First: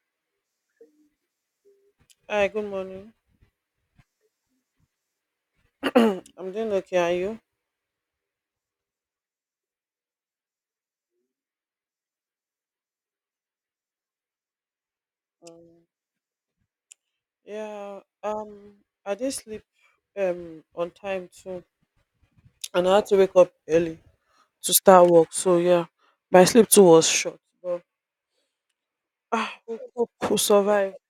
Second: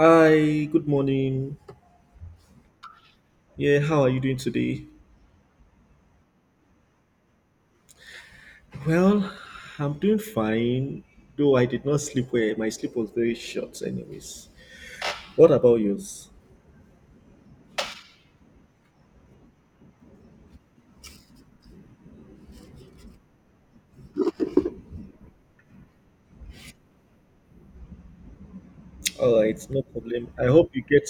Hi, good morning. Hi, good morning. Yeah, how are you doing today? I'm doing okay. Are you? Well, I'm doing fine, though I did not sleep well. My sleep was very short, anyways. What about Um, yours? yeah. I did sleep on time too, and I had to wake up early to start work. So yeah, my sleep too was short, but All right, we no hope problem. we I hope you survive. get,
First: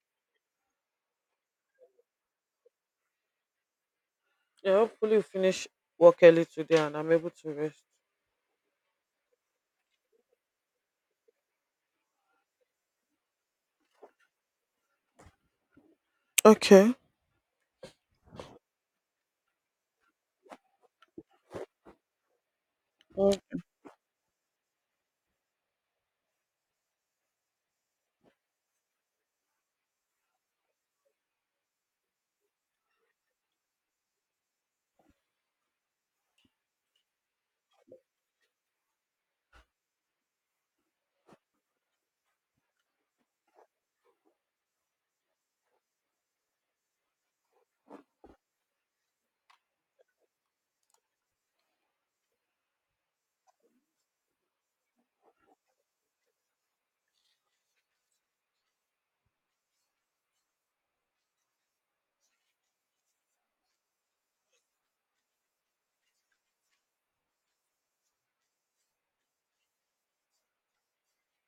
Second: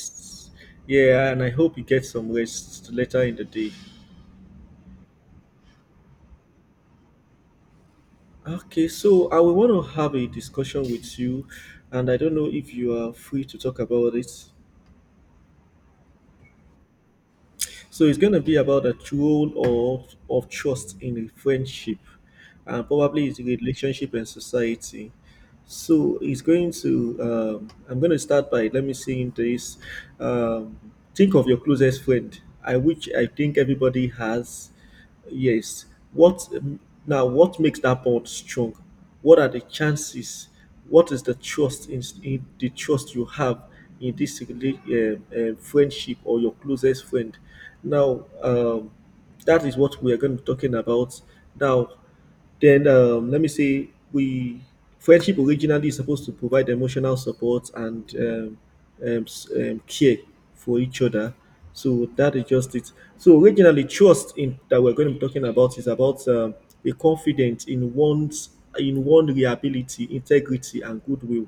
yeah, and I hope you get some rest later in the day. Yeah, hopefully we finish work early today, and I'm able to rest. Okay, so I will want to have a discussion with you, and I don't know if you are free to talk about it. Okay. So it's going to be about the role of trust in a friendship, and probably it's a Mm. relationship and society. So it's going to, I'm going to start by, let me see in this, um, think of your closest friend, which I think everybody has. Yes. What now? What makes that bond strong? What are the chances? What is the trust you have in this friendship or your closest friend? Now, um, that is what we are going to be talking about now. Then let me say we friendship originally is supposed to provide emotional support and care for each other. So that is just it. So originally, trust in that we're going to be talking about is about a confidence in one reliability, integrity, and goodwill.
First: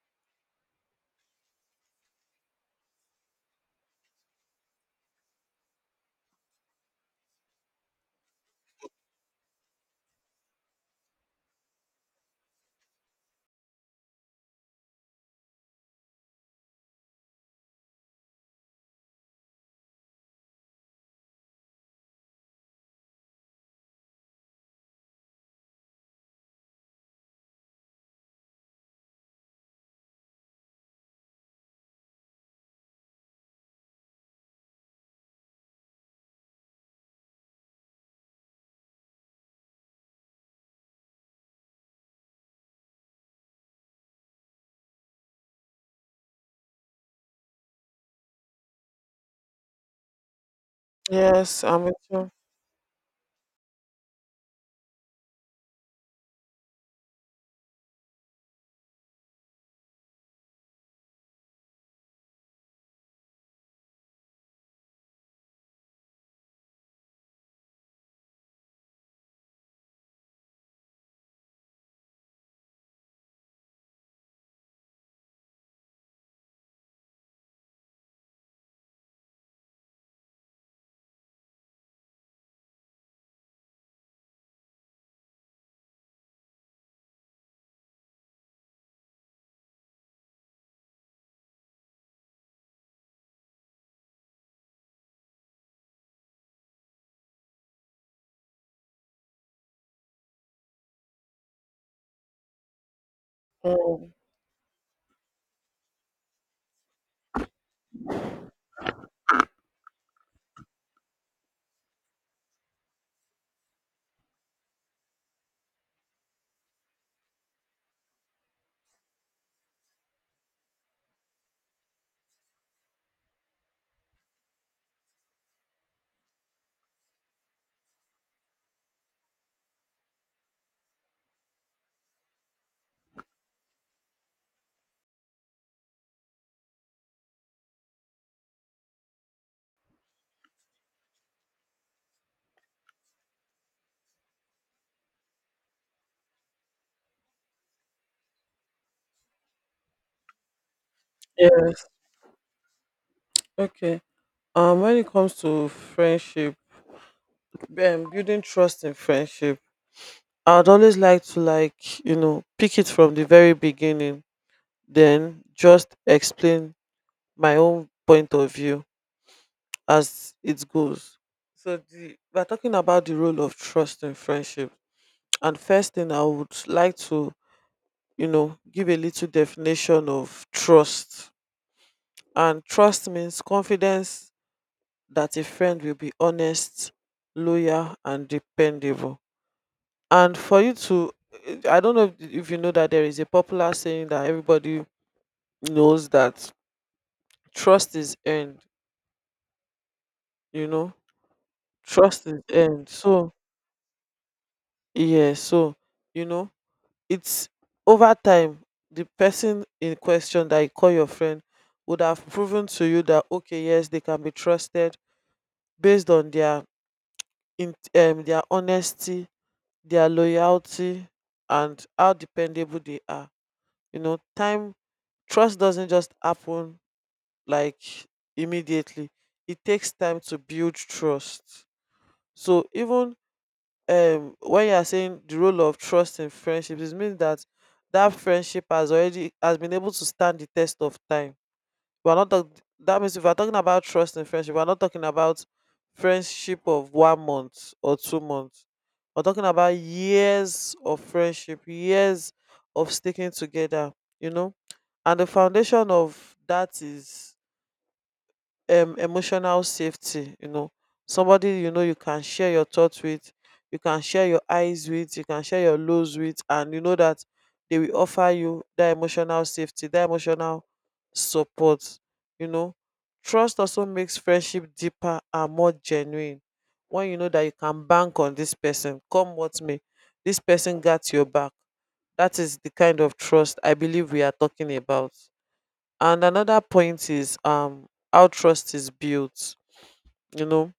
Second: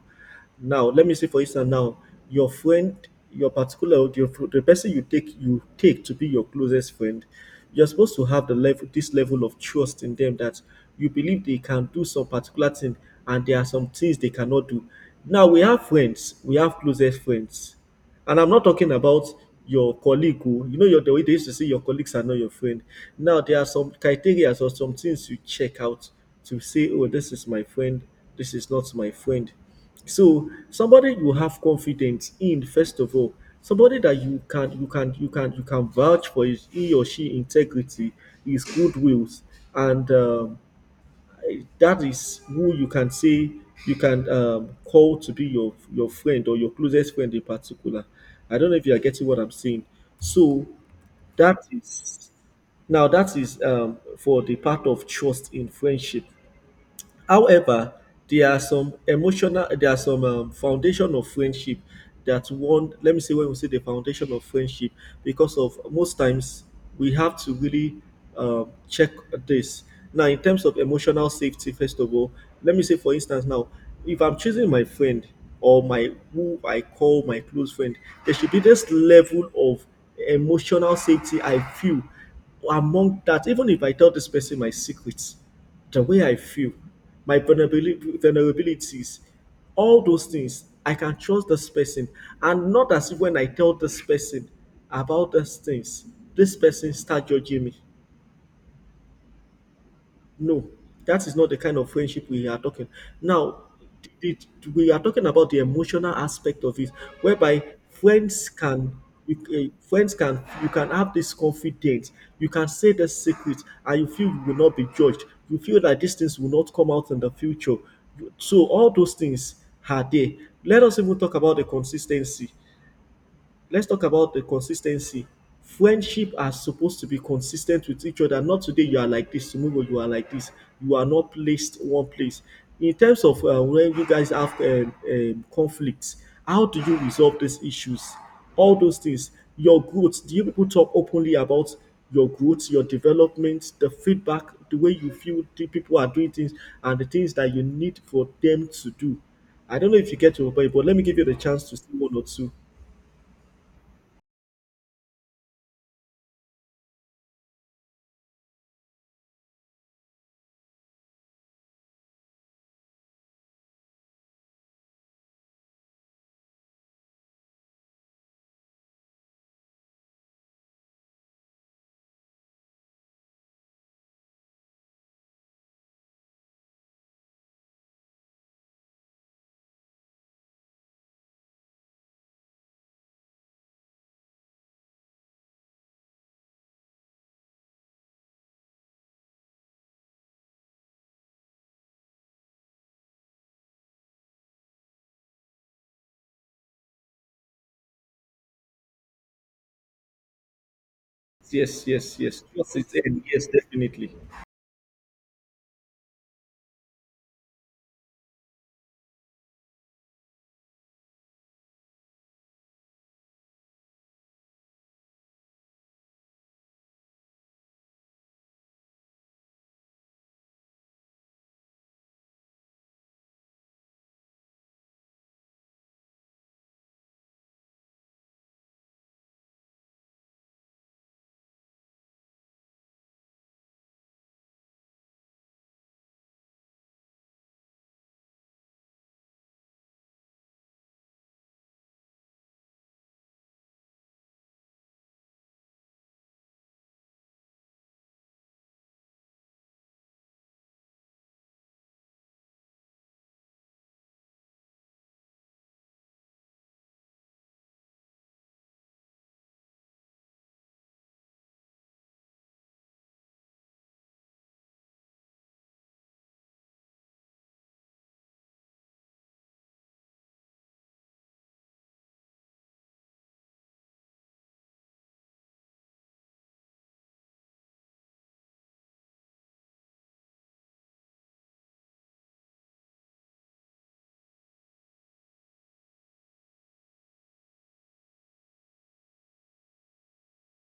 Now, let me say for instance, now your friend, your the person you take to be your closest friend, you're supposed to have the level this level of trust in them that you believe they can do some particular thing, and there are some things they cannot do. Now we have friends, we have closest friends. And I'm not talking about your colleague who, you know, the way they used to say your colleagues are not your friend. Now, there are some criteria or some things you check out to say, oh, this is my friend, this is not my friend. So somebody you have confidence in, first of all, somebody that you can vouch for his he or she integrity, his good wills, and that is who you can say you can call to be your friend or your closest friend in particular. I don't know if you are getting what I'm saying. So that Yes, I'm with is you. that is for the part of trust in friendship. However, there are some foundation of friendship that one, let me say when we say the foundation of friendship, because of most times we have to really check this. Now, in terms of emotional safety, first of all, let me say for instance now, if I'm choosing my friend or my who I call my close friend, there should be this level of emotional safety I feel among that, even if I tell this person my secrets, the way I feel, my vulnerabilities, all those things, I can trust this person. And not as if when I tell this person about these things, this person start judging me. No, that is not the kind of friendship we are talking. Now, Mm. We are talking about the emotional aspect of it, whereby friends can friends can, you can have this confidence, you can say the secret, and you feel you will not be judged. You feel that these things will not come out in the future. So all those things are there. Let us even talk about the consistency let's talk about the consistency. Friendship are supposed to be consistent with each other. Not today you are like this, tomorrow you are like this. You are not placed one place. In terms of when you guys have conflicts, how do you resolve these issues? All those things. Your growth. Do you people talk openly about your growth, your development, the feedback, the way you feel the people are doing things, and the things that you need for them to do? I don't know if you get to a point, but let me give you the chance Yeah. to say one or two. Okay. When it comes to friendship, building trust in friendship. I'd always like to like, you know, pick it from the very beginning, then just explain my own point of view as it goes. So we're talking about the role of trust in friendship. And first thing I would like to, you know, give a little definition of trust. And trust means confidence that a friend will be honest, loyal and dependable and for you to I don't know if you know that there is a popular saying that everybody knows that trust is earned, you know, Yes, yes, trust is yes. Towards earned. its end, So yes, definitely. yeah, so you know, it's over time the person in question that you call your friend would have proven to you that okay, yes, they can be trusted based on their their honesty, their loyalty, and how dependable they are, you know. Time, trust doesn't just happen like immediately. It takes time to build trust. So even when you are saying the role of trust in friendships, it means that that friendship has already has been able to stand the test of time. We're not talk- That means if we're talking about trust in friendship, we're not talking about friendship of one month or two months. We're talking about years of friendship, years of sticking together, you know. And the foundation of that is emotional safety, you know, somebody you know you can share your thoughts with, you can share your eyes with, you can share your lows with, and you know that they will offer you that emotional safety, that emotional support, you know. Trust also makes friendship deeper and more genuine. When you know that you can bank on this person come what may, this person got your back, that is the kind of trust I believe we are talking about. And another point is how trust is built. You know,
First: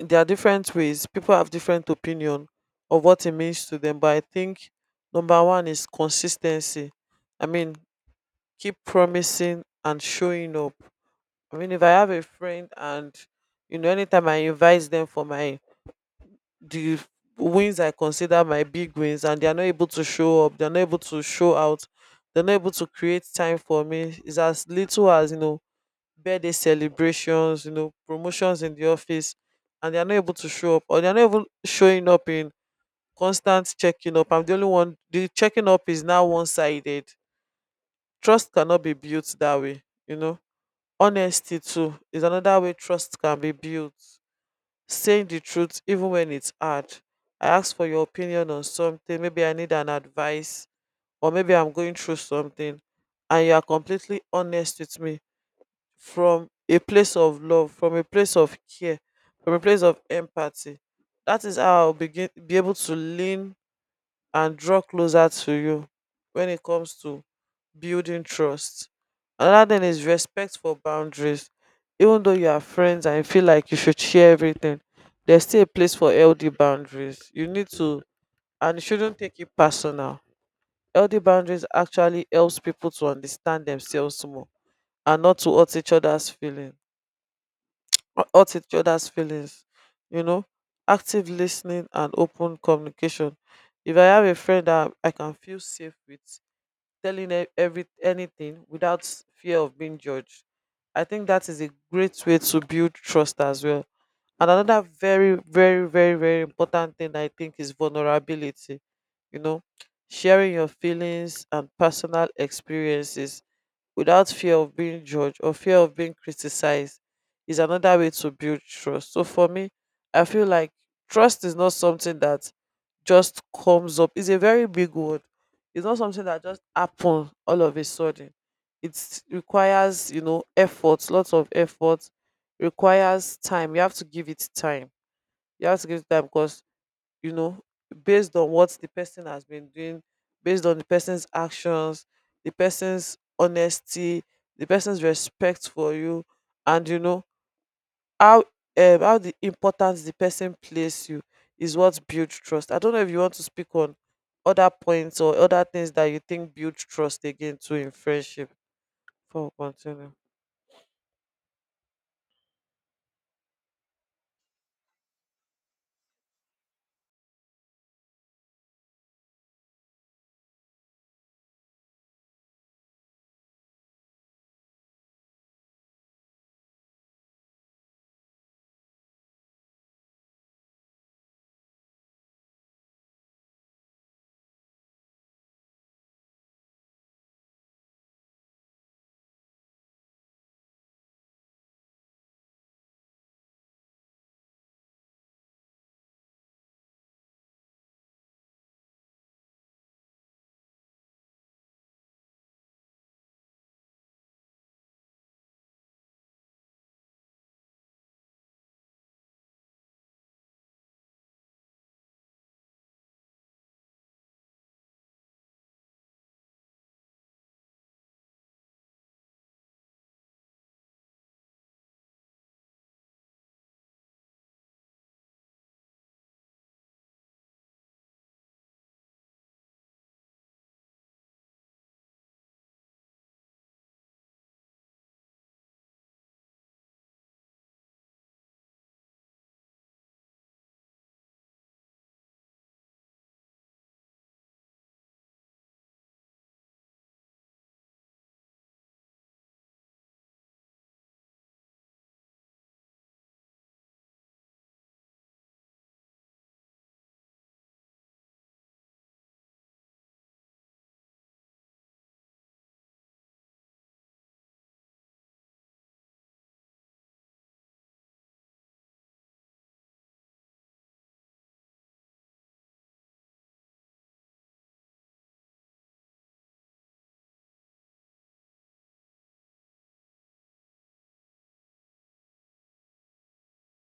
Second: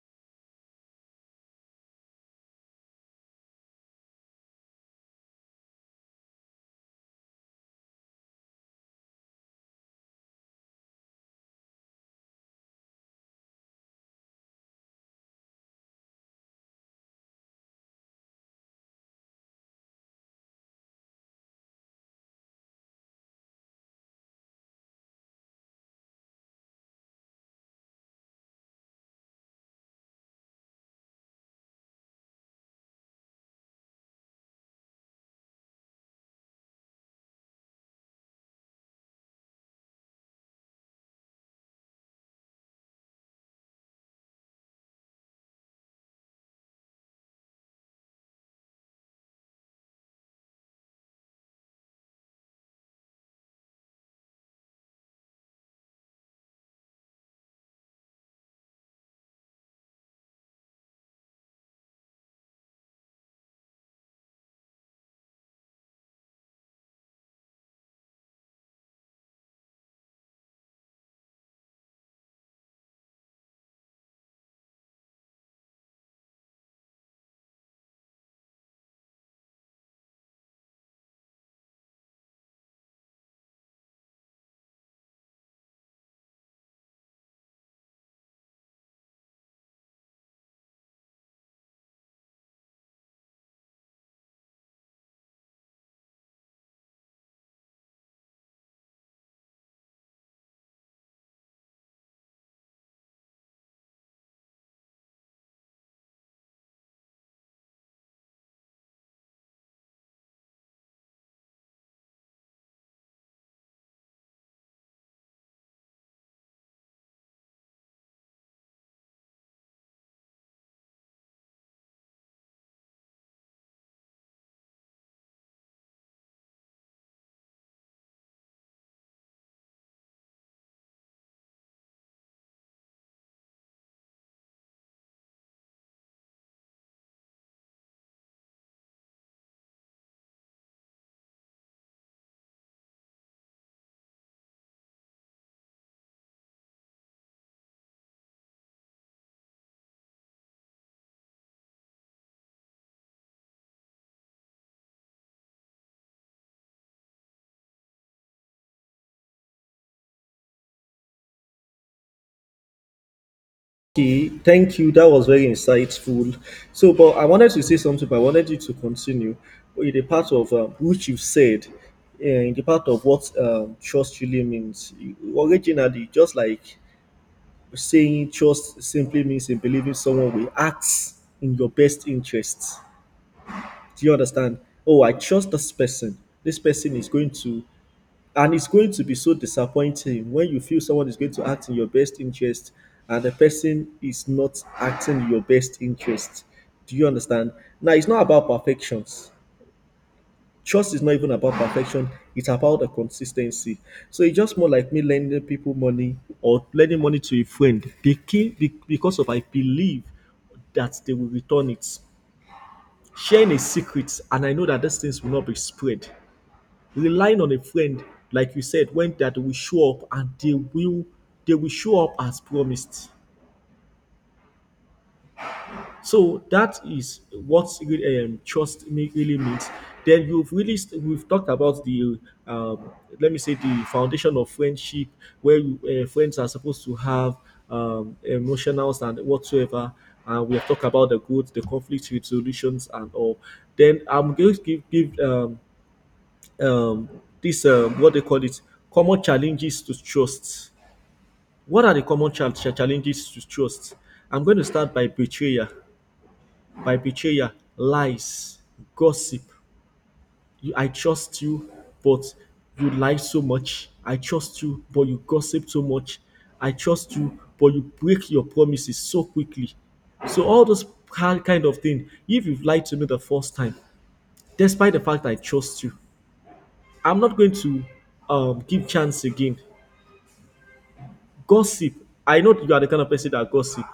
there are different ways. People have different opinion of what it means to them. But I think number one is consistency. I mean, keep promising and showing up. I mean, if I have a friend and, you know, anytime I invite them for my the wins I consider my big wins, and they are not able to show up, they're not able to show out, they're not able to create time for me. It's as little as, you know, birthday celebrations, you know, promotions in the office, and they are not able to show up, or they are not even showing up in constant checking up. I'm the only one. The checking up is now one-sided. Trust cannot be built that way. You know, honesty too is another way trust can be built. Saying the truth even when it's hard. I ask for your opinion on something. Maybe I need an advice, or maybe I'm going through something, and you are completely honest with me from a place of love, from a place of care, from a place of empathy. That is how I'll begin be able to lean and draw closer to you when it comes to building trust. Another thing is respect for boundaries. Even though you are friends and you feel like you should share everything, there's still a place for healthy boundaries. You need to, and you shouldn't take it personal. Healthy boundaries actually helps people to understand themselves more and not to hurt each other's feelings or hurt each other's feelings, you know. Active listening and open communication, if I have a friend that I can feel safe with telling every anything without fear of being judged, I think that is a great way to build trust as well. And another very important thing I think is vulnerability, you know, sharing your feelings and personal experiences without fear of being judged or fear of being criticized is another way to build trust. So for me, I feel like trust is not something that just comes up. It's a very big word. It's not something that just happens all of a sudden. It requires, you know, effort, lots of effort, requires time. You have to give it time. You have to give it time because, you know, based on what the person has been doing, based on the person's actions, the person's honesty, the person's respect for you, and you know how how the importance the person place you is what builds trust. I don't know if you want to speak on other points or other things that you think build trust again too in friendship for continue. Okay, thank you. That was very insightful. So, but I wanted to say something, but I wanted you to continue in the part of which you've said, in the part of what trust really means. Originally, just like saying trust simply means in believing someone will act in your best interests. Do you understand? Oh, I trust this person. This person is going to. And it's going to be so disappointing when you feel someone is going to act in your best interest and the person is not acting in your best interest. Do you understand? Now, it's not about perfections. Trust is not even about perfection, it's about the consistency. So it's just more like me lending people money or lending money to a friend because of I believe that they will return it. Sharing a secret, and I know that these things will not be spread, relying on a friend, like you said, when that will show up and they will show up as promised. So that is what really, trust me really means. Then you've we've talked about the um, let me say the foundation of friendship where friends are supposed to have emotionals and whatsoever, and we have talked about the conflict resolutions and all. Then I'm going to give um, this, what they call it, common challenges to trust. What are the common challenges to trust? I'm going to start by betrayal, lies, gossip. You, I trust you, but you lie so much. I trust you, but you gossip so much. I trust you, but you break your promises so quickly. So all those kind of thing. If you've lied to me the first time, despite the fact I trust you, I'm not going to give chance again. Gossip. I know you are the kind of person that gossip.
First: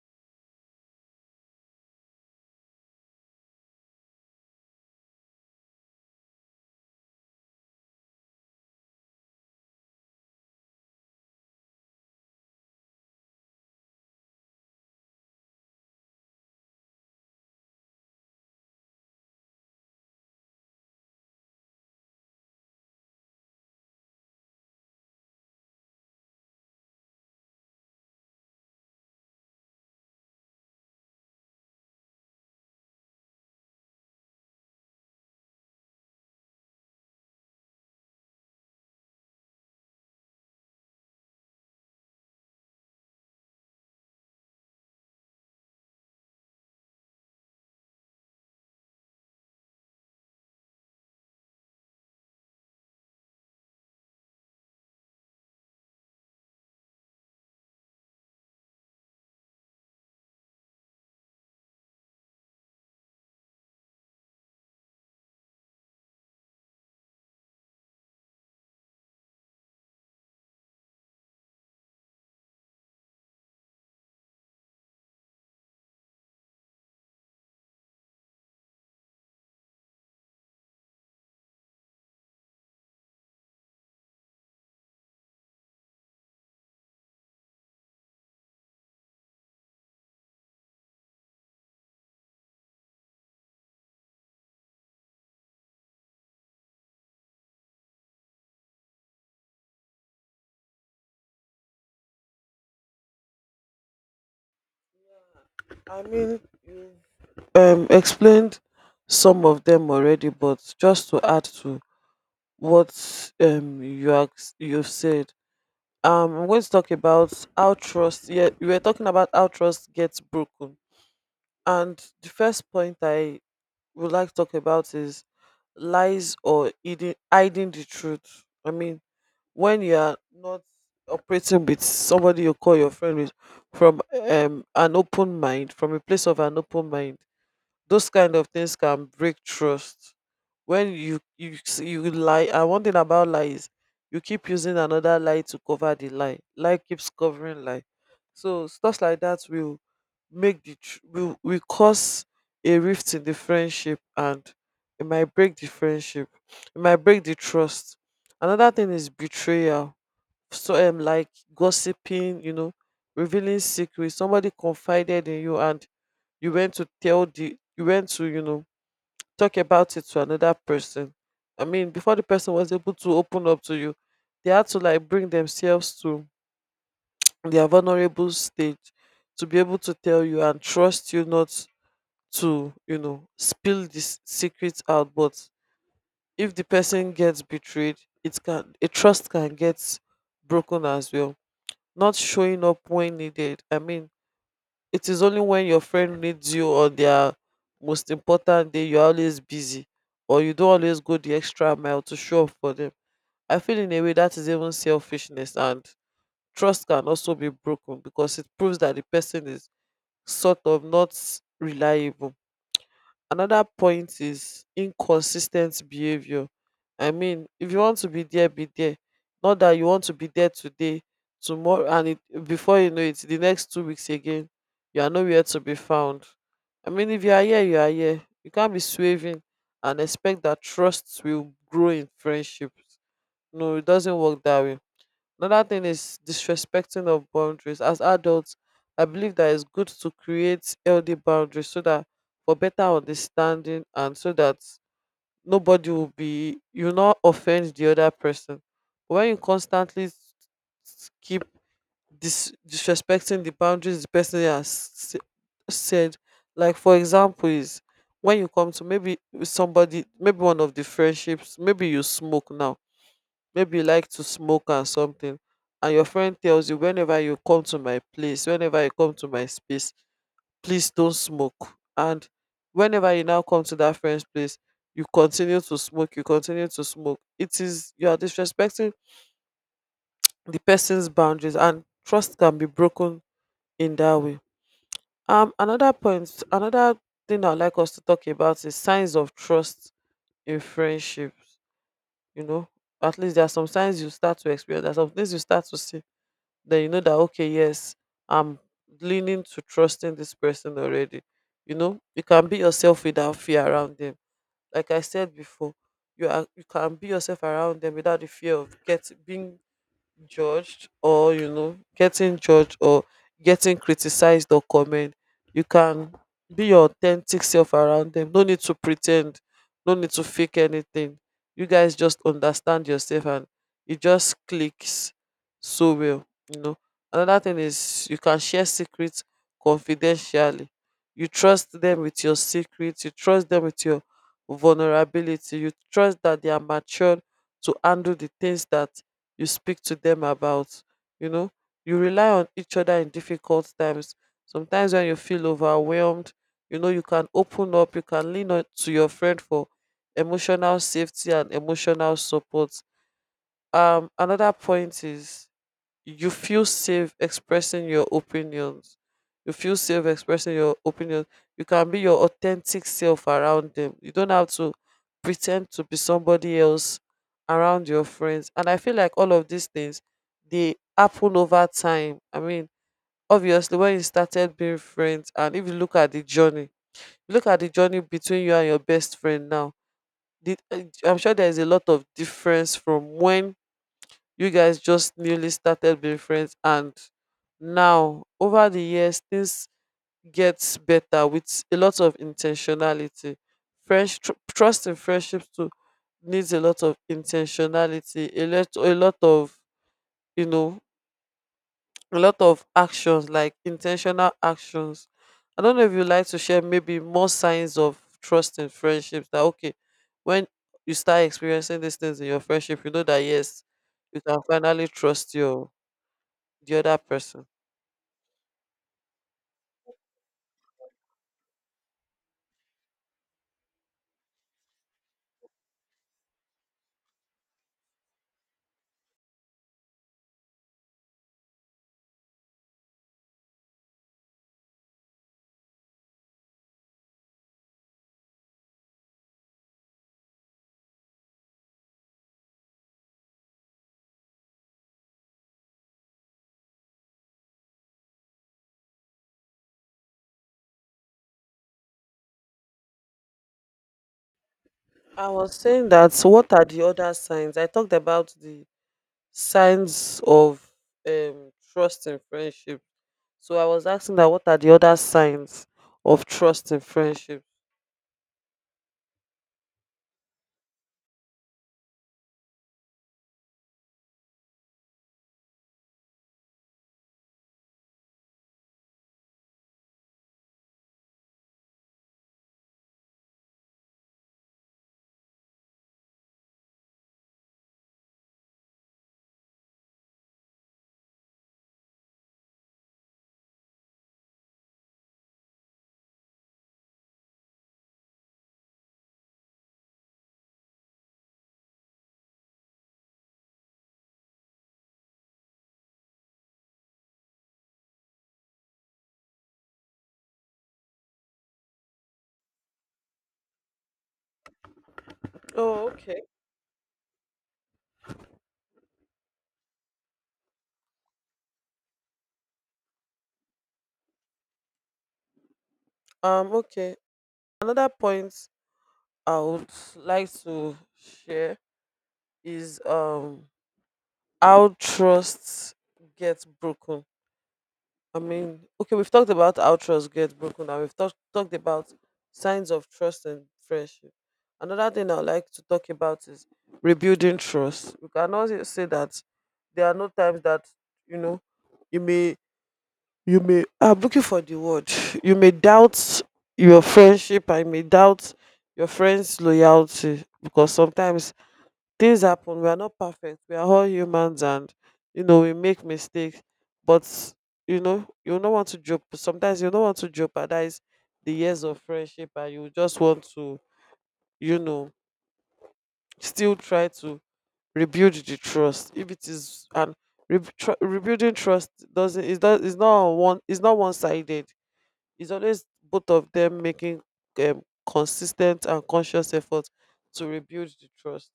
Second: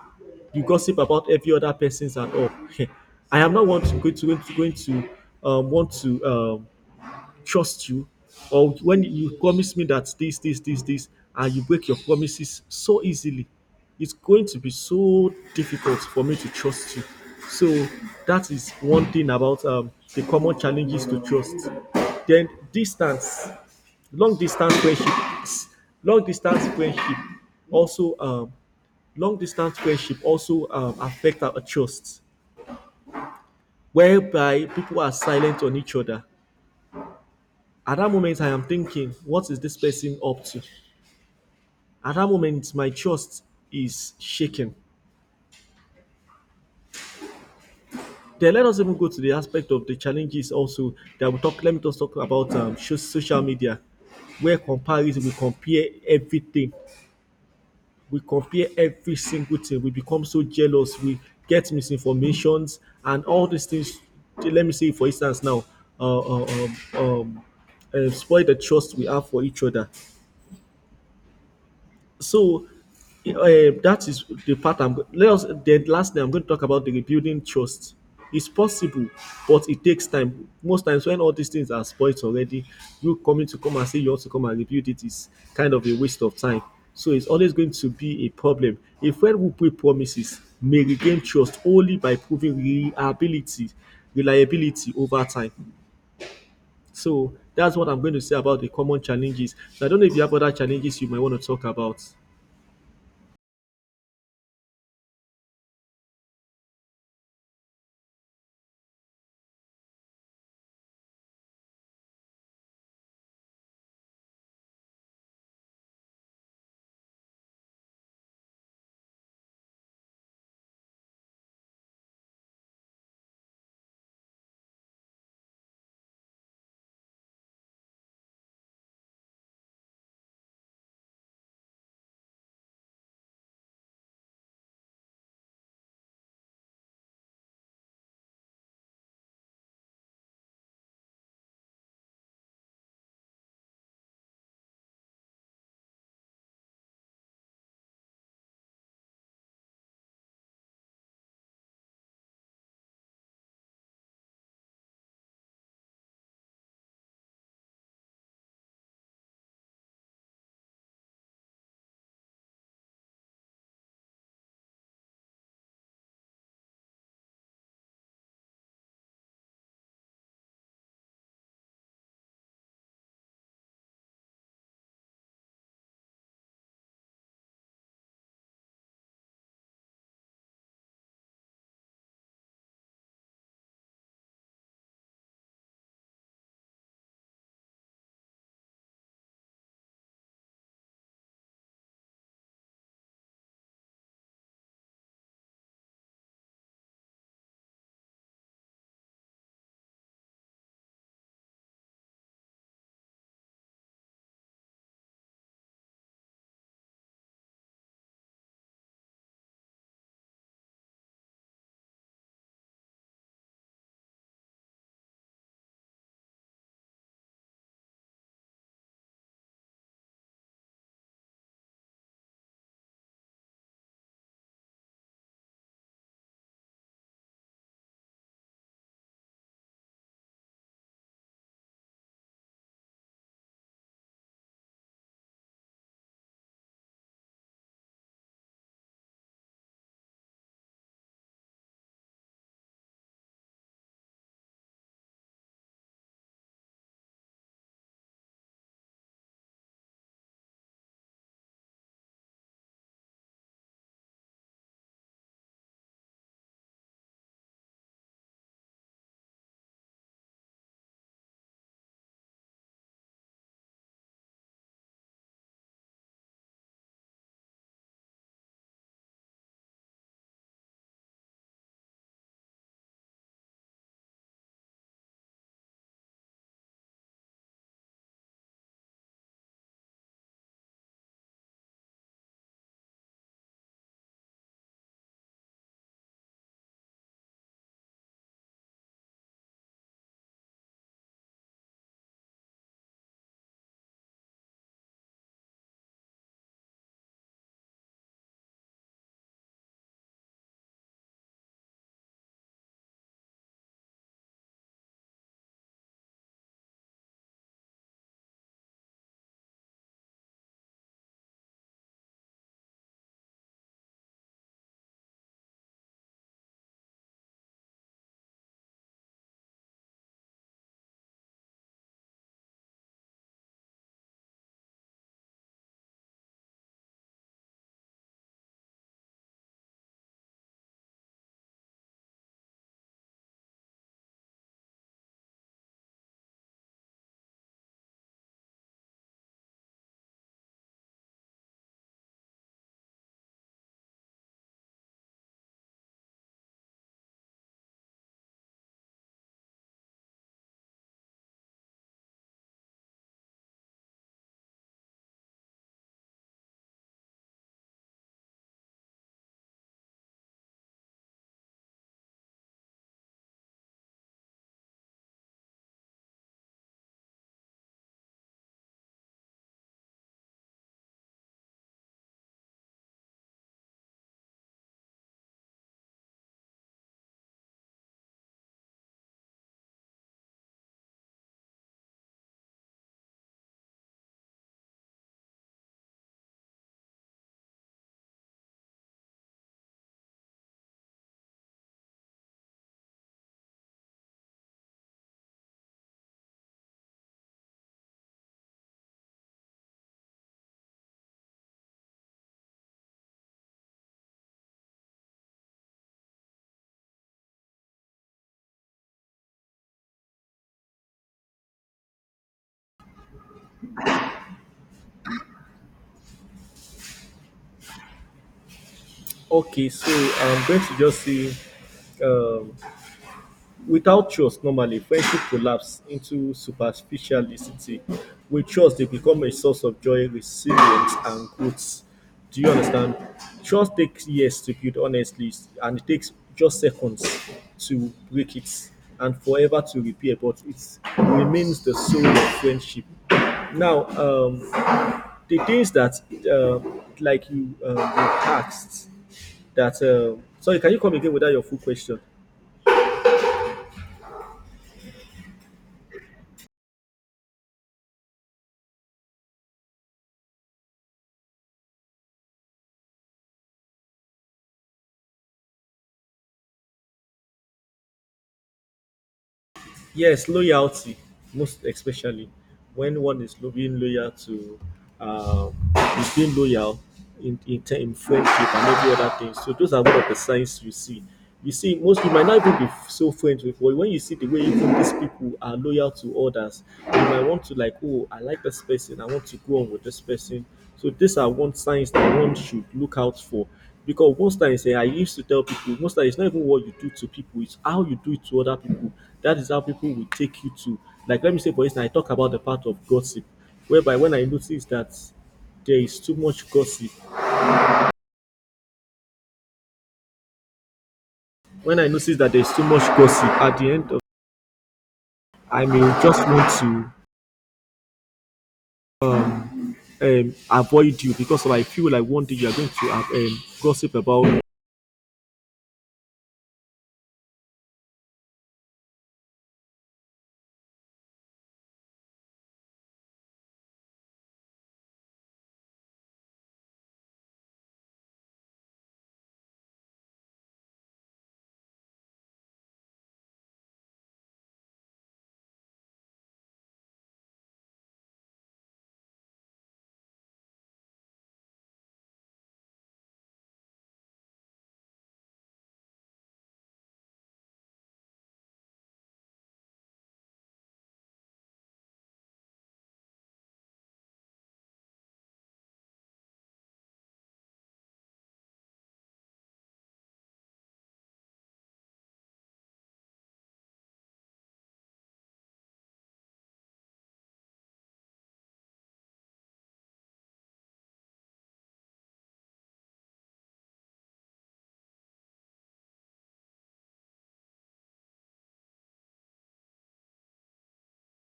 You gossip about every other person's and all. I am not want to going to going to, going to want to trust you, or when you promise me that this, and you break your promises so easily, it's going to be so difficult for me to trust you. So that is one thing about the common challenges to trust. Then distance, long distance friendship long distance friendship also long distance friendship also affect our trust, whereby people are silent on each other. At that moment I am thinking, what is this person up to? At that moment my trust is shaken. Then let us even go to the aspect of the challenges also that we talk let me just talk about, social media, where comparison, we compare everything, we compare every single thing, we become so jealous, we get misinformations, and all these things, let me say for instance now, uh, uh, um, um, spoil the trust we have for each other. So that is the part I'm. Go- Let us. Then lastly, I'm going to talk about the rebuilding trust. It's possible, but it takes time. Most times, when all these things are spoiled already, you coming to come and say you want to come and rebuild it is kind of a waste of time. So it's always going to be a problem. A friend who break promises may regain trust only by proving reliability over time. So that's what I'm going to say about the common challenges. So I don't know if you have other challenges you might want to talk about. I mean, you explained some of them already, but just to add to what you asked, you've said. I'm going to talk about how trust. Yeah, we were talking about how trust gets broken, and the first point I would like to talk about is lies or hiding the truth. I mean, when you are not operating with somebody you call your friend with, from an open mind, from a place of an open mind, those kind of things can break trust. When you you lie, and one thing about lie is you keep using another lie to cover the lie, lie keeps covering lie. So stuff like that will make the tr- will cause a rift in the friendship, and it might break the friendship, it might break the trust. Another thing is betrayal. So like gossiping, you know, revealing secrets somebody confided in you, and you went to, you know, talk about it to another person. I mean, before the person was able to open up to you, they had to like bring themselves to their vulnerable stage to be able to tell you and trust you not to, you know, spill this secret out. But if the person gets betrayed, it can a trust can get broken as well. Not showing up when needed. I mean, it is only when your friend needs you on their most important day you're always busy, or you don't always go the extra mile to show up for them. I feel in a way that is even selfishness, and trust can also be broken because it proves that the person is sort of not reliable. Another point is inconsistent behavior. I mean, if you want to be there, be there. Not that you want to be there today, tomorrow, and it, before you know it, the next two weeks again, you are nowhere to be found. I mean, if you are here, you are here. You can't be swerving and expect that trust will grow in friendships. No, it doesn't work that way. Another thing is disrespecting of boundaries. As adults, I believe that it's good to create healthy boundaries so that for better understanding and so that nobody will be you will not offend the other person. When you constantly keep disrespecting the boundaries the person has said, like for example, is when you come to maybe somebody, maybe one of the friendships, maybe you smoke now, maybe you like to smoke and something, and your friend tells you whenever you come to my place, whenever you come to my space, please don't smoke. And whenever you now come to that friend's place, you continue to smoke, you continue to smoke, it is you are disrespecting the person's boundaries, and trust can be broken in that way. Another point, another thing I'd like us to talk about is signs of trust in friendships. You know, at least there are some signs you start to experience, there are some things you start to see, then you know that okay, yes, I'm leaning to trusting this person already. You know, you can be yourself without fear around them. Like I said before, you can be yourself around them without the fear of get being judged, or you know, getting judged or getting criticized or comment. You can be your authentic self around them, no need to pretend, no need to fake anything. You guys just understand yourself, and it just clicks so well, you know. Another thing is you can share secrets confidentially. You trust them with your secrets, you trust them with your vulnerability, you trust that they are mature to handle the things that you speak to them about, you know. You rely on each other in difficult times. Sometimes when you feel overwhelmed, you know you can open up, you can lean on to your Friend for emotional safety and emotional support. Another point is you feel safe expressing your opinions. You feel safe expressing your opinions. You can be your authentic self around them. You don't have to pretend to be somebody else around your friends. And I feel like all of these things, they happen over time. I mean, obviously when you started being friends, and if you look at the journey, look at the journey between you and your best friend now. The, I'm sure there is a lot of difference from when you guys just newly started being friends, and now over the years, things gets better with a lot of intentionality. Fresh trust in friendships too needs a lot of intentionality, a lot of, you know, a lot of actions, like intentional actions. I don't know if you like to share maybe more signs of trust in friendships. That okay, when you start experiencing these things in your friendship, you know that yes, you can finally trust your the other person. Okay, so I'm going to just say, um, without trust, normally friendship collapse into superficiality. With trust, they become a source of joy, resilience, and growth. Do you understand? Trust takes years to build, honestly, and it takes just seconds to break it and forever to repair, but it remains the soul of friendship. Now, the things that, you asked, that. Sorry, can you come again with that your full question? I was saying, that what are the other signs? I talked about the signs of trust in friendship. So I was asking, that what are the other signs of trust in friendship? Yes, loyalty, most especially when one is being loyal to, um, is being loyal in friendship and every other thing. So those are one of the signs you see. You see, most you might not even be so friends with, but when you see the way even these people are loyal to others, you might want to like, oh, I like this person, I want to go on with this person. So these are one signs that one should look out for. Because most times, I used to tell people, most times it's not even what you do to people, it's how you do it to other people that is how people will take you to. Like, let me say, for instance, I talk about the part of gossip, whereby when I notice that there is too much gossip, when I notice that there is too much gossip, at the end of, I may Oh, okay. just want to avoid you because I feel like one day you are going to gossip about. Okay. Another point I would like to share is, um, how trust gets broken. I mean, okay, we've talked about how trust gets broken and we've talked about signs of trust and friendship. Another thing I like to talk about is rebuilding trust. We cannot say that there are no times that, you know, you may you may, I'm looking for the word. You may doubt your friendship, I may doubt your friend's loyalty, because sometimes things happen. We are not perfect, we are all humans, and you know, we make mistakes. But you know, you don't want to joke, sometimes you don't want to jeopardize the years of friendship, and you just want to, you know, still try to rebuild the trust if it is. And rebuilding trust doesn't, it's not on one, it's not one-sided. It's always both of them making consistent and conscious effort to rebuild the trust.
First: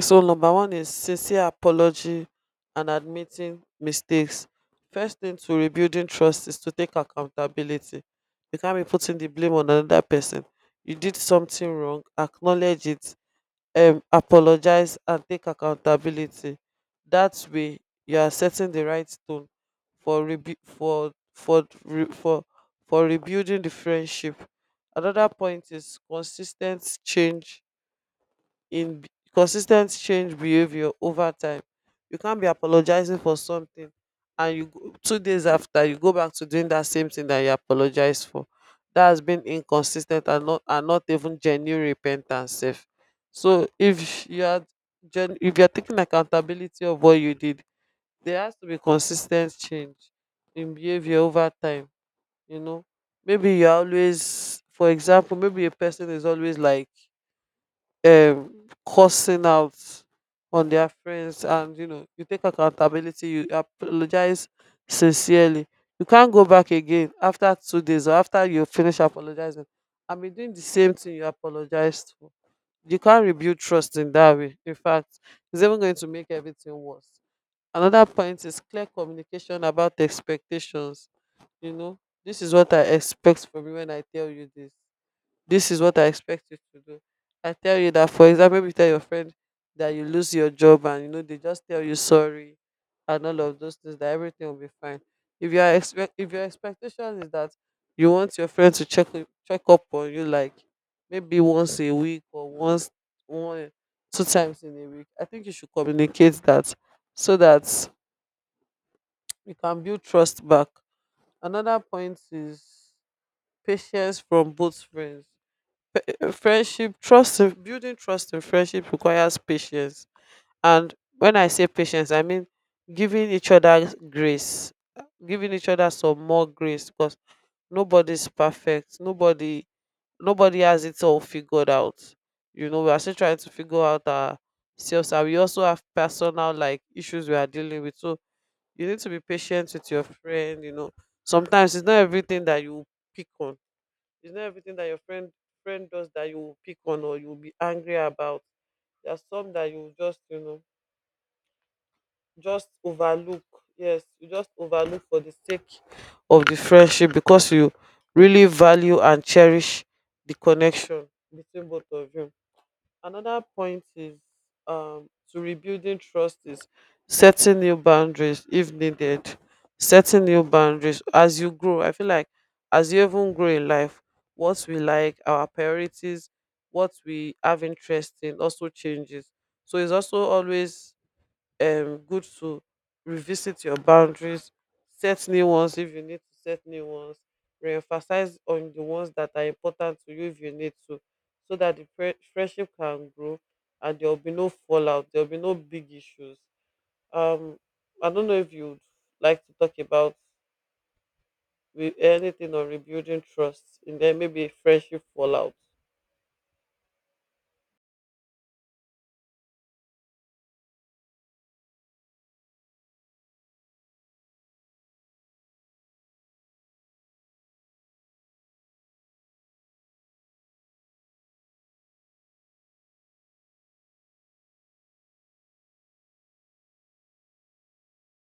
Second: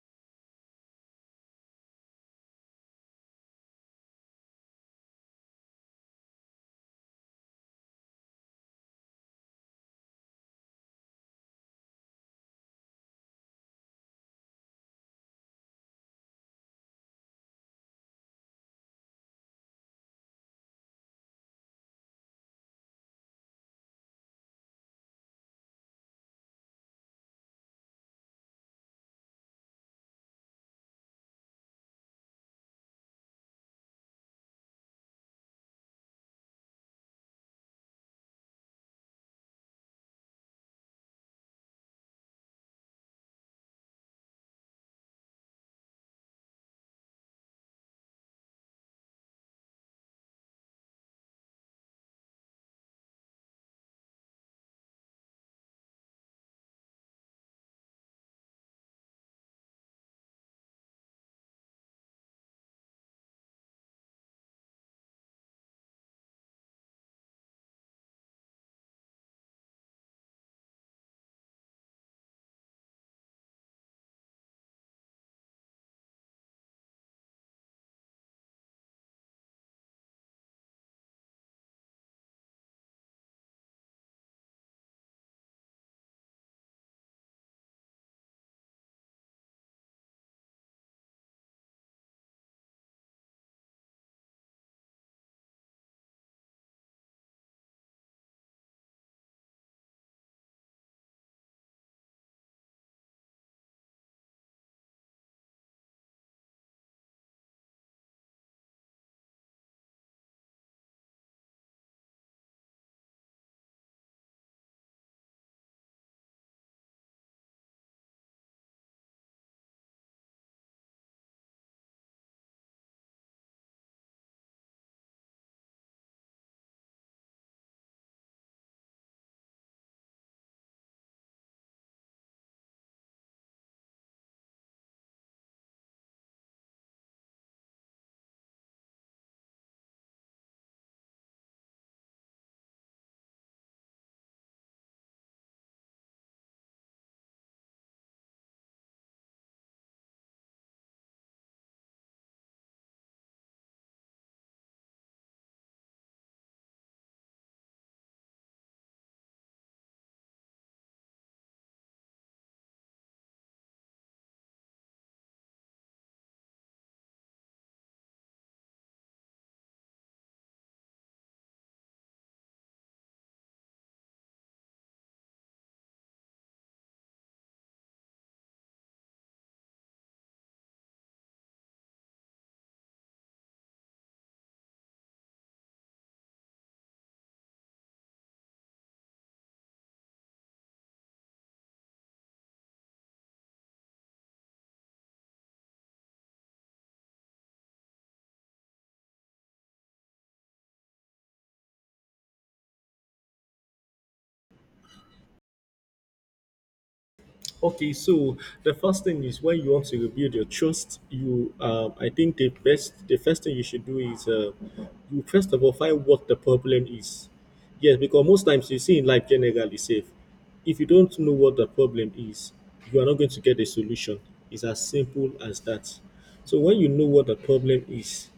So number one is sincere apology and admitting mistakes. First thing to rebuilding trust is to take accountability. You can't be putting the blame on another person. You did something wrong, acknowledge it, apologize and take accountability. That way you are setting the right tone for for rebuilding the friendship. Another point is consistent change in b- consistent change behavior over time. You can't be apologizing for something and you go 2 days after, you go back to doing that same thing that you apologize for. That has been inconsistent, and not even genuine repentance sef. So if you are if you are taking accountability of what you did, there has to be consistent change in behavior over time. You know, maybe you're always, for example, maybe a person is always like, um, cursing out on their friends, and you know, you take accountability, you apologize sincerely. You can't go back again after 2 days, or after you finish apologizing and be doing the same thing you apologized for. You can't rebuild trust in that way. In fact, it's even going to make everything worse. Another point is clear communication about expectations. You know, this is what I expect from you. When I tell you this, this is what I expect you to do. I tell you that, for example, if you tell your friend that you lose your job, and you know, they just tell you sorry and all of those things, that everything will be fine. If your expectation is that you want your friend to check check up on you, like maybe once a week, or once, 1, 2 times in a week, I think you should communicate that so that you can build trust back. Another point is patience from both friends. A building trust in friendship requires patience. And when I say patience, I mean giving each other grace, giving each other some more grace. Because nobody's perfect, nobody has it all figured out. You know, we're still trying to figure out ourselves, and we also have personal like issues we are dealing with. So you need to be patient with your friend. You know, sometimes it's not everything that you pick on. It's not everything that your friend does that you will pick on or you will be angry about. There's some that you just, you know, just overlook. Yes, you just overlook for the sake of the friendship, because you really value and cherish the connection between both of you. Another point is, um, to rebuilding trust is setting new boundaries if needed. Setting new boundaries as you grow. I feel like as you even grow in life, what we like, our priorities, what we have interest in also changes. So it's also always, um, good to revisit your boundaries, set new ones if you need to set new ones, reemphasize on the ones that are important to you if you need to, so that the friendship can grow, and there will be no fallout, there will be no big issues. Um, I don't know if you'd like to talk about anything on rebuilding trust in there, maybe friendship fallout. Okay, so the first thing is when you want to rebuild your trust, you I think the first thing you should do is you first of all find what the problem is. Yes, because most times you see in life generally safe. If you don't know what the problem is, you are not going to get a solution. It's as simple as that. So when you know what the problem is,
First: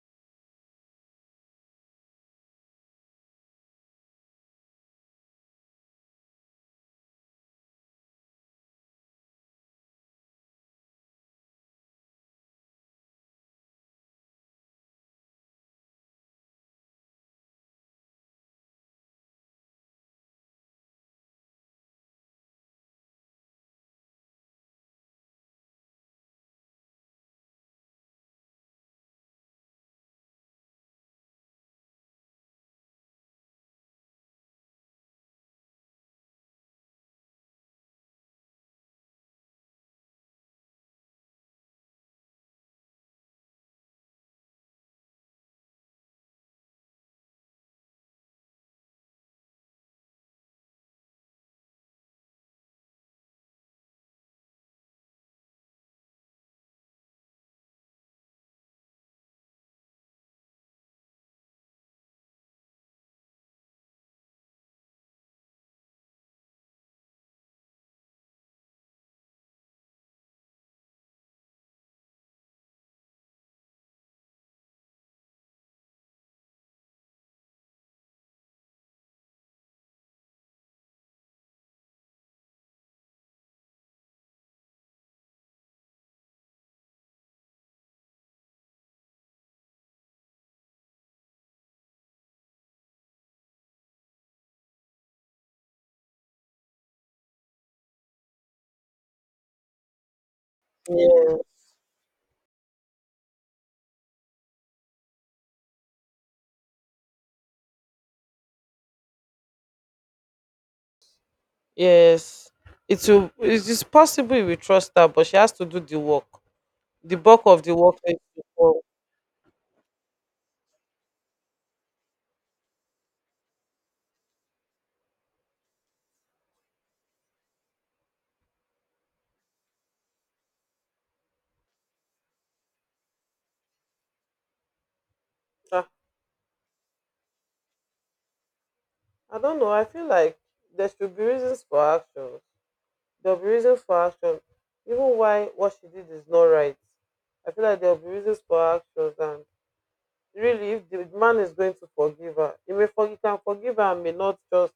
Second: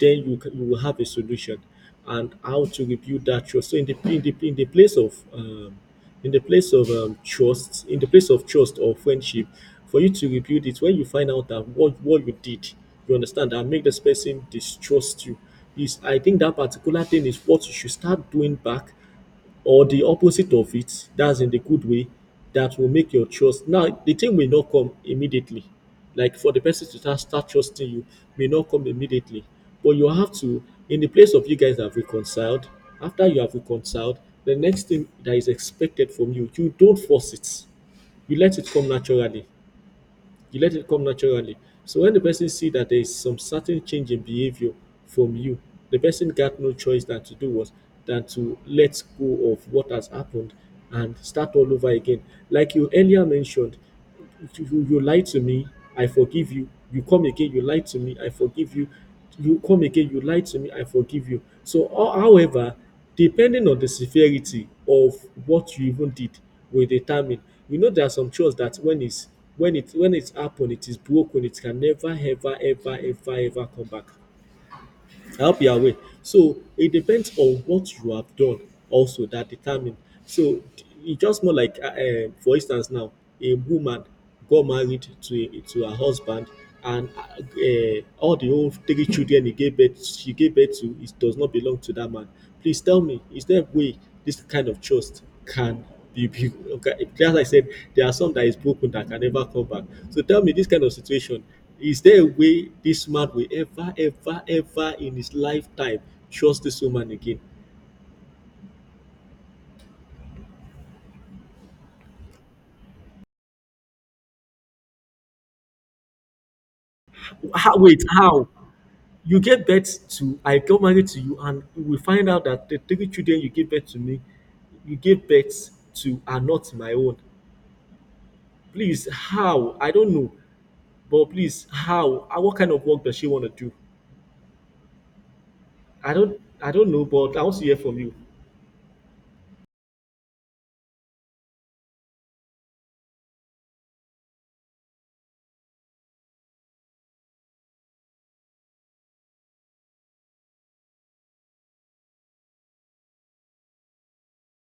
then you will have a solution and how to rebuild that trust, so in the place of in the place of trust, in the place of trust or friendship, for you to rebuild it, when you find out that what you did, you understand that make this person distrust you is, I think that particular thing is what you should start doing back, or the opposite of it, that's in the good way, that will make your trust. Now, the thing may not come immediately. Like for the person to start trusting you, may not come immediately. But you have to, in the place of you guys have reconciled, after you have reconciled, the next thing that is expected from you, you don't force it. You let it come naturally, you let it come naturally so when the person see that there is some certain change in behavior from you, the person got no choice than to do what, than to let go of what has happened and start all over again. Like you earlier mentioned, you lied to me, I forgive you. You come again, you lied to me, I forgive you. You come again, you lied to me, I forgive you. So however, depending on the severity of what you even did will determine. You know there are some trust that when it's when it's happen, it is broken, it can never ever ever ever ever come back. I hope you are aware. So it depends on what you have done also that determine. So it's just more like, for instance, now a woman got married to to her husband, and all the old three children he gave birth she gave birth to, it does not belong to that man. Please tell me, is there a way this kind of trust can be built? Okay, as I said, there are some that is broken that can never come back. So tell me, this kind of Yeah. situation, is there a way this man will ever, ever, ever in his lifetime trust this woman again? Yes, it will. It is possible we trust her, but she has to do the work. The bulk of the How, wait, workplace how? before. You get birth to, I got married to you, and we find out that the three children you gave birth to are not my own. Please, how? I don't know, but please, how? Ah, what kind of work does she want to do? Ah, I don't know, but I want to hear from you. I don't know. I feel like there should be reasons for action. There'll be reasons for action. Even why what she did is not right. I feel like there'll be reasons for actions. And really, if the man is going to forgive her, he may forgive, can forgive her and may not just,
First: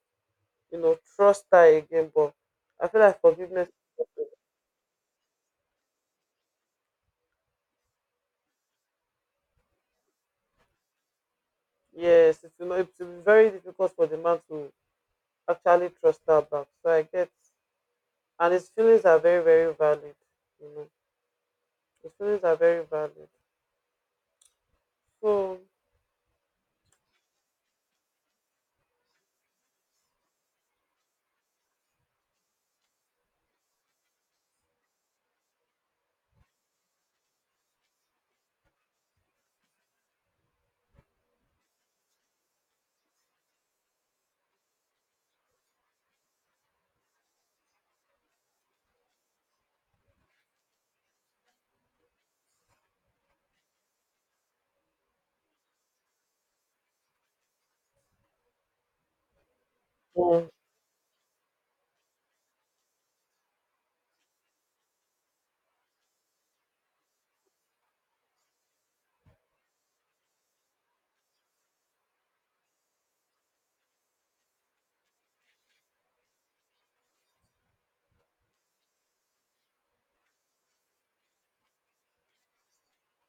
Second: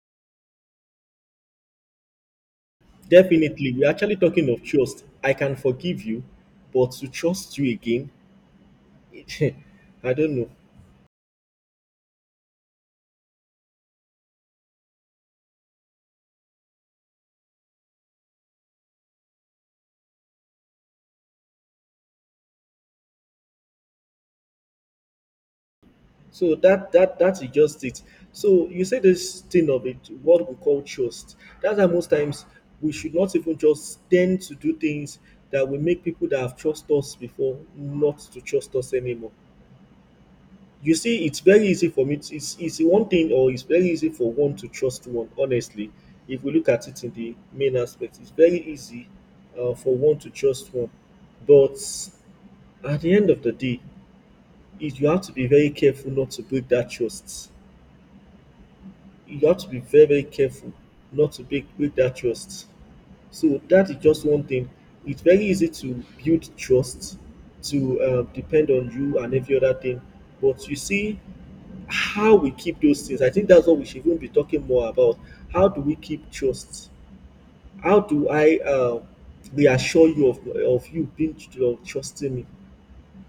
you know, trust her again. But I feel like forgiveness, Definitely, we're actually talking of trust. I can forgive you, but to trust you again, I don't know. yes, it's, you know, it's very difficult for the man to actually trust her back. So I get, and his feelings are very, very valid, you know. The stories are very valid. So So that is just it. So you say this thing of it, what we call trust. That's why most times we should not even just tend to do things that will make people that have trusted us before not to trust us anymore. You see, it's very easy for me. To, it's one thing, or it's very easy for one to trust one. Honestly, if we look at it in the main aspect, it's very easy for one to trust one. But at the end of the day, is you have to be very careful not to break that trust. You have to be very very Mm. careful not to break that trust. So that is just one thing. It's very easy to build trust, to depend on you and every other thing. But you see how we keep those things. I think that's what we should even be talking more about. How do we keep trust? How do I reassure you of you being of trusting me?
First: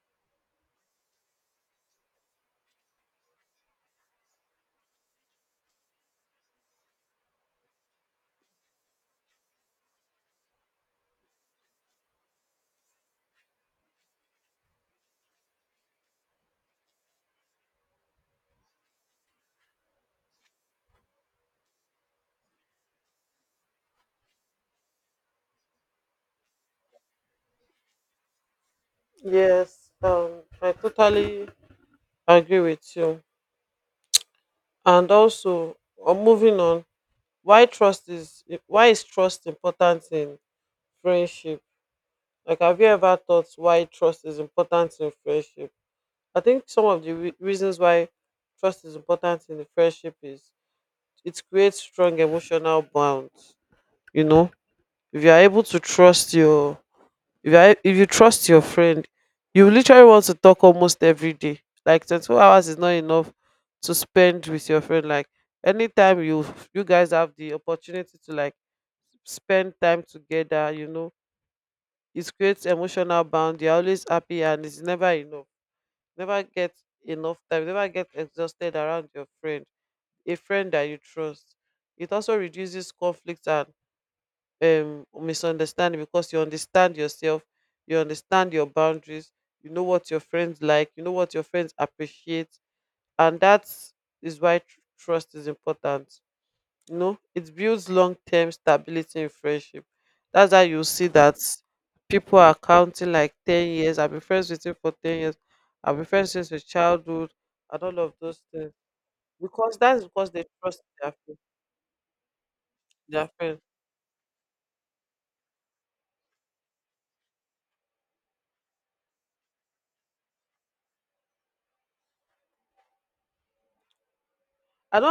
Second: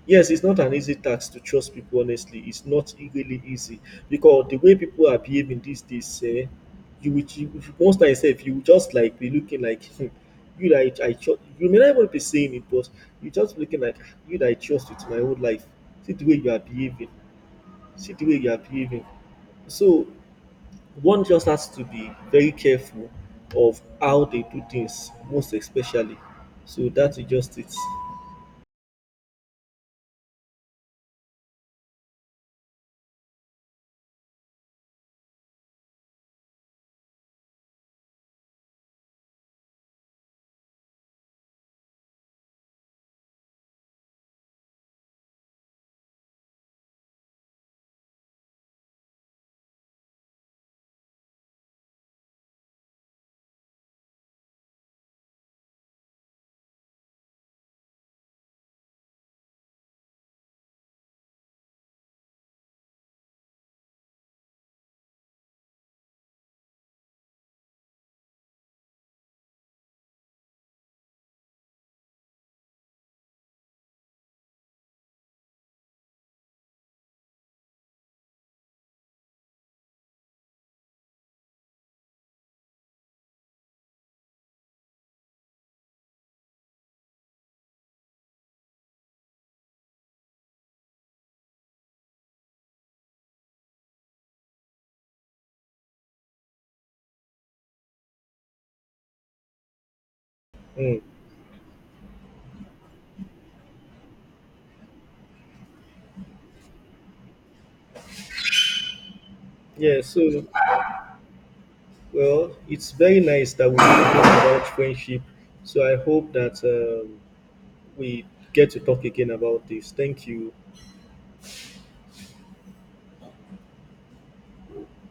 Yes, it's not an easy task to trust people honestly. It's not really easy because the way people are behaving these days, you will if most times sef you will just like be looking like hmm, you that I trust. You may not even be saying it, but you just looking like "Ah, you that I trust with my whole life. See the way you are behaving. See the way you are behaving." So one just has to be very careful of how they do things, most especially. So that is just it. Yes, I totally agree with you. And also, moving on, why is trust important in friendship? Like, have you ever thought why trust is important in friendship? I think some of the reasons why trust is important in the friendship is it creates strong emotional bonds. You know, if you are able to trust your if you are, if you trust your friend, you literally want to talk almost every day. Like 24 hours is not enough to spend with your friend. Like anytime you, you guys have the opportunity to like spend time together, you know, it creates emotional bond. You're always happy and it's never enough. Never get enough time. Never get exhausted around your friend. A friend that you trust. It also reduces conflict and misunderstanding, because you understand yourself, you understand your boundaries, you know what your friends like, you know what your friends appreciate. And that is why trust is important. You know, it builds long-term stability in friendship. That's how you Mm. see that people are counting like, 10 years I've been friends with you, for 10 years I've been friends since your childhood and all of those things, because Yeah. that's because So, they trust well, it's very their nice friends. that we really talk about friendship. So I hope that we get to talk again about this. Thank you. I don't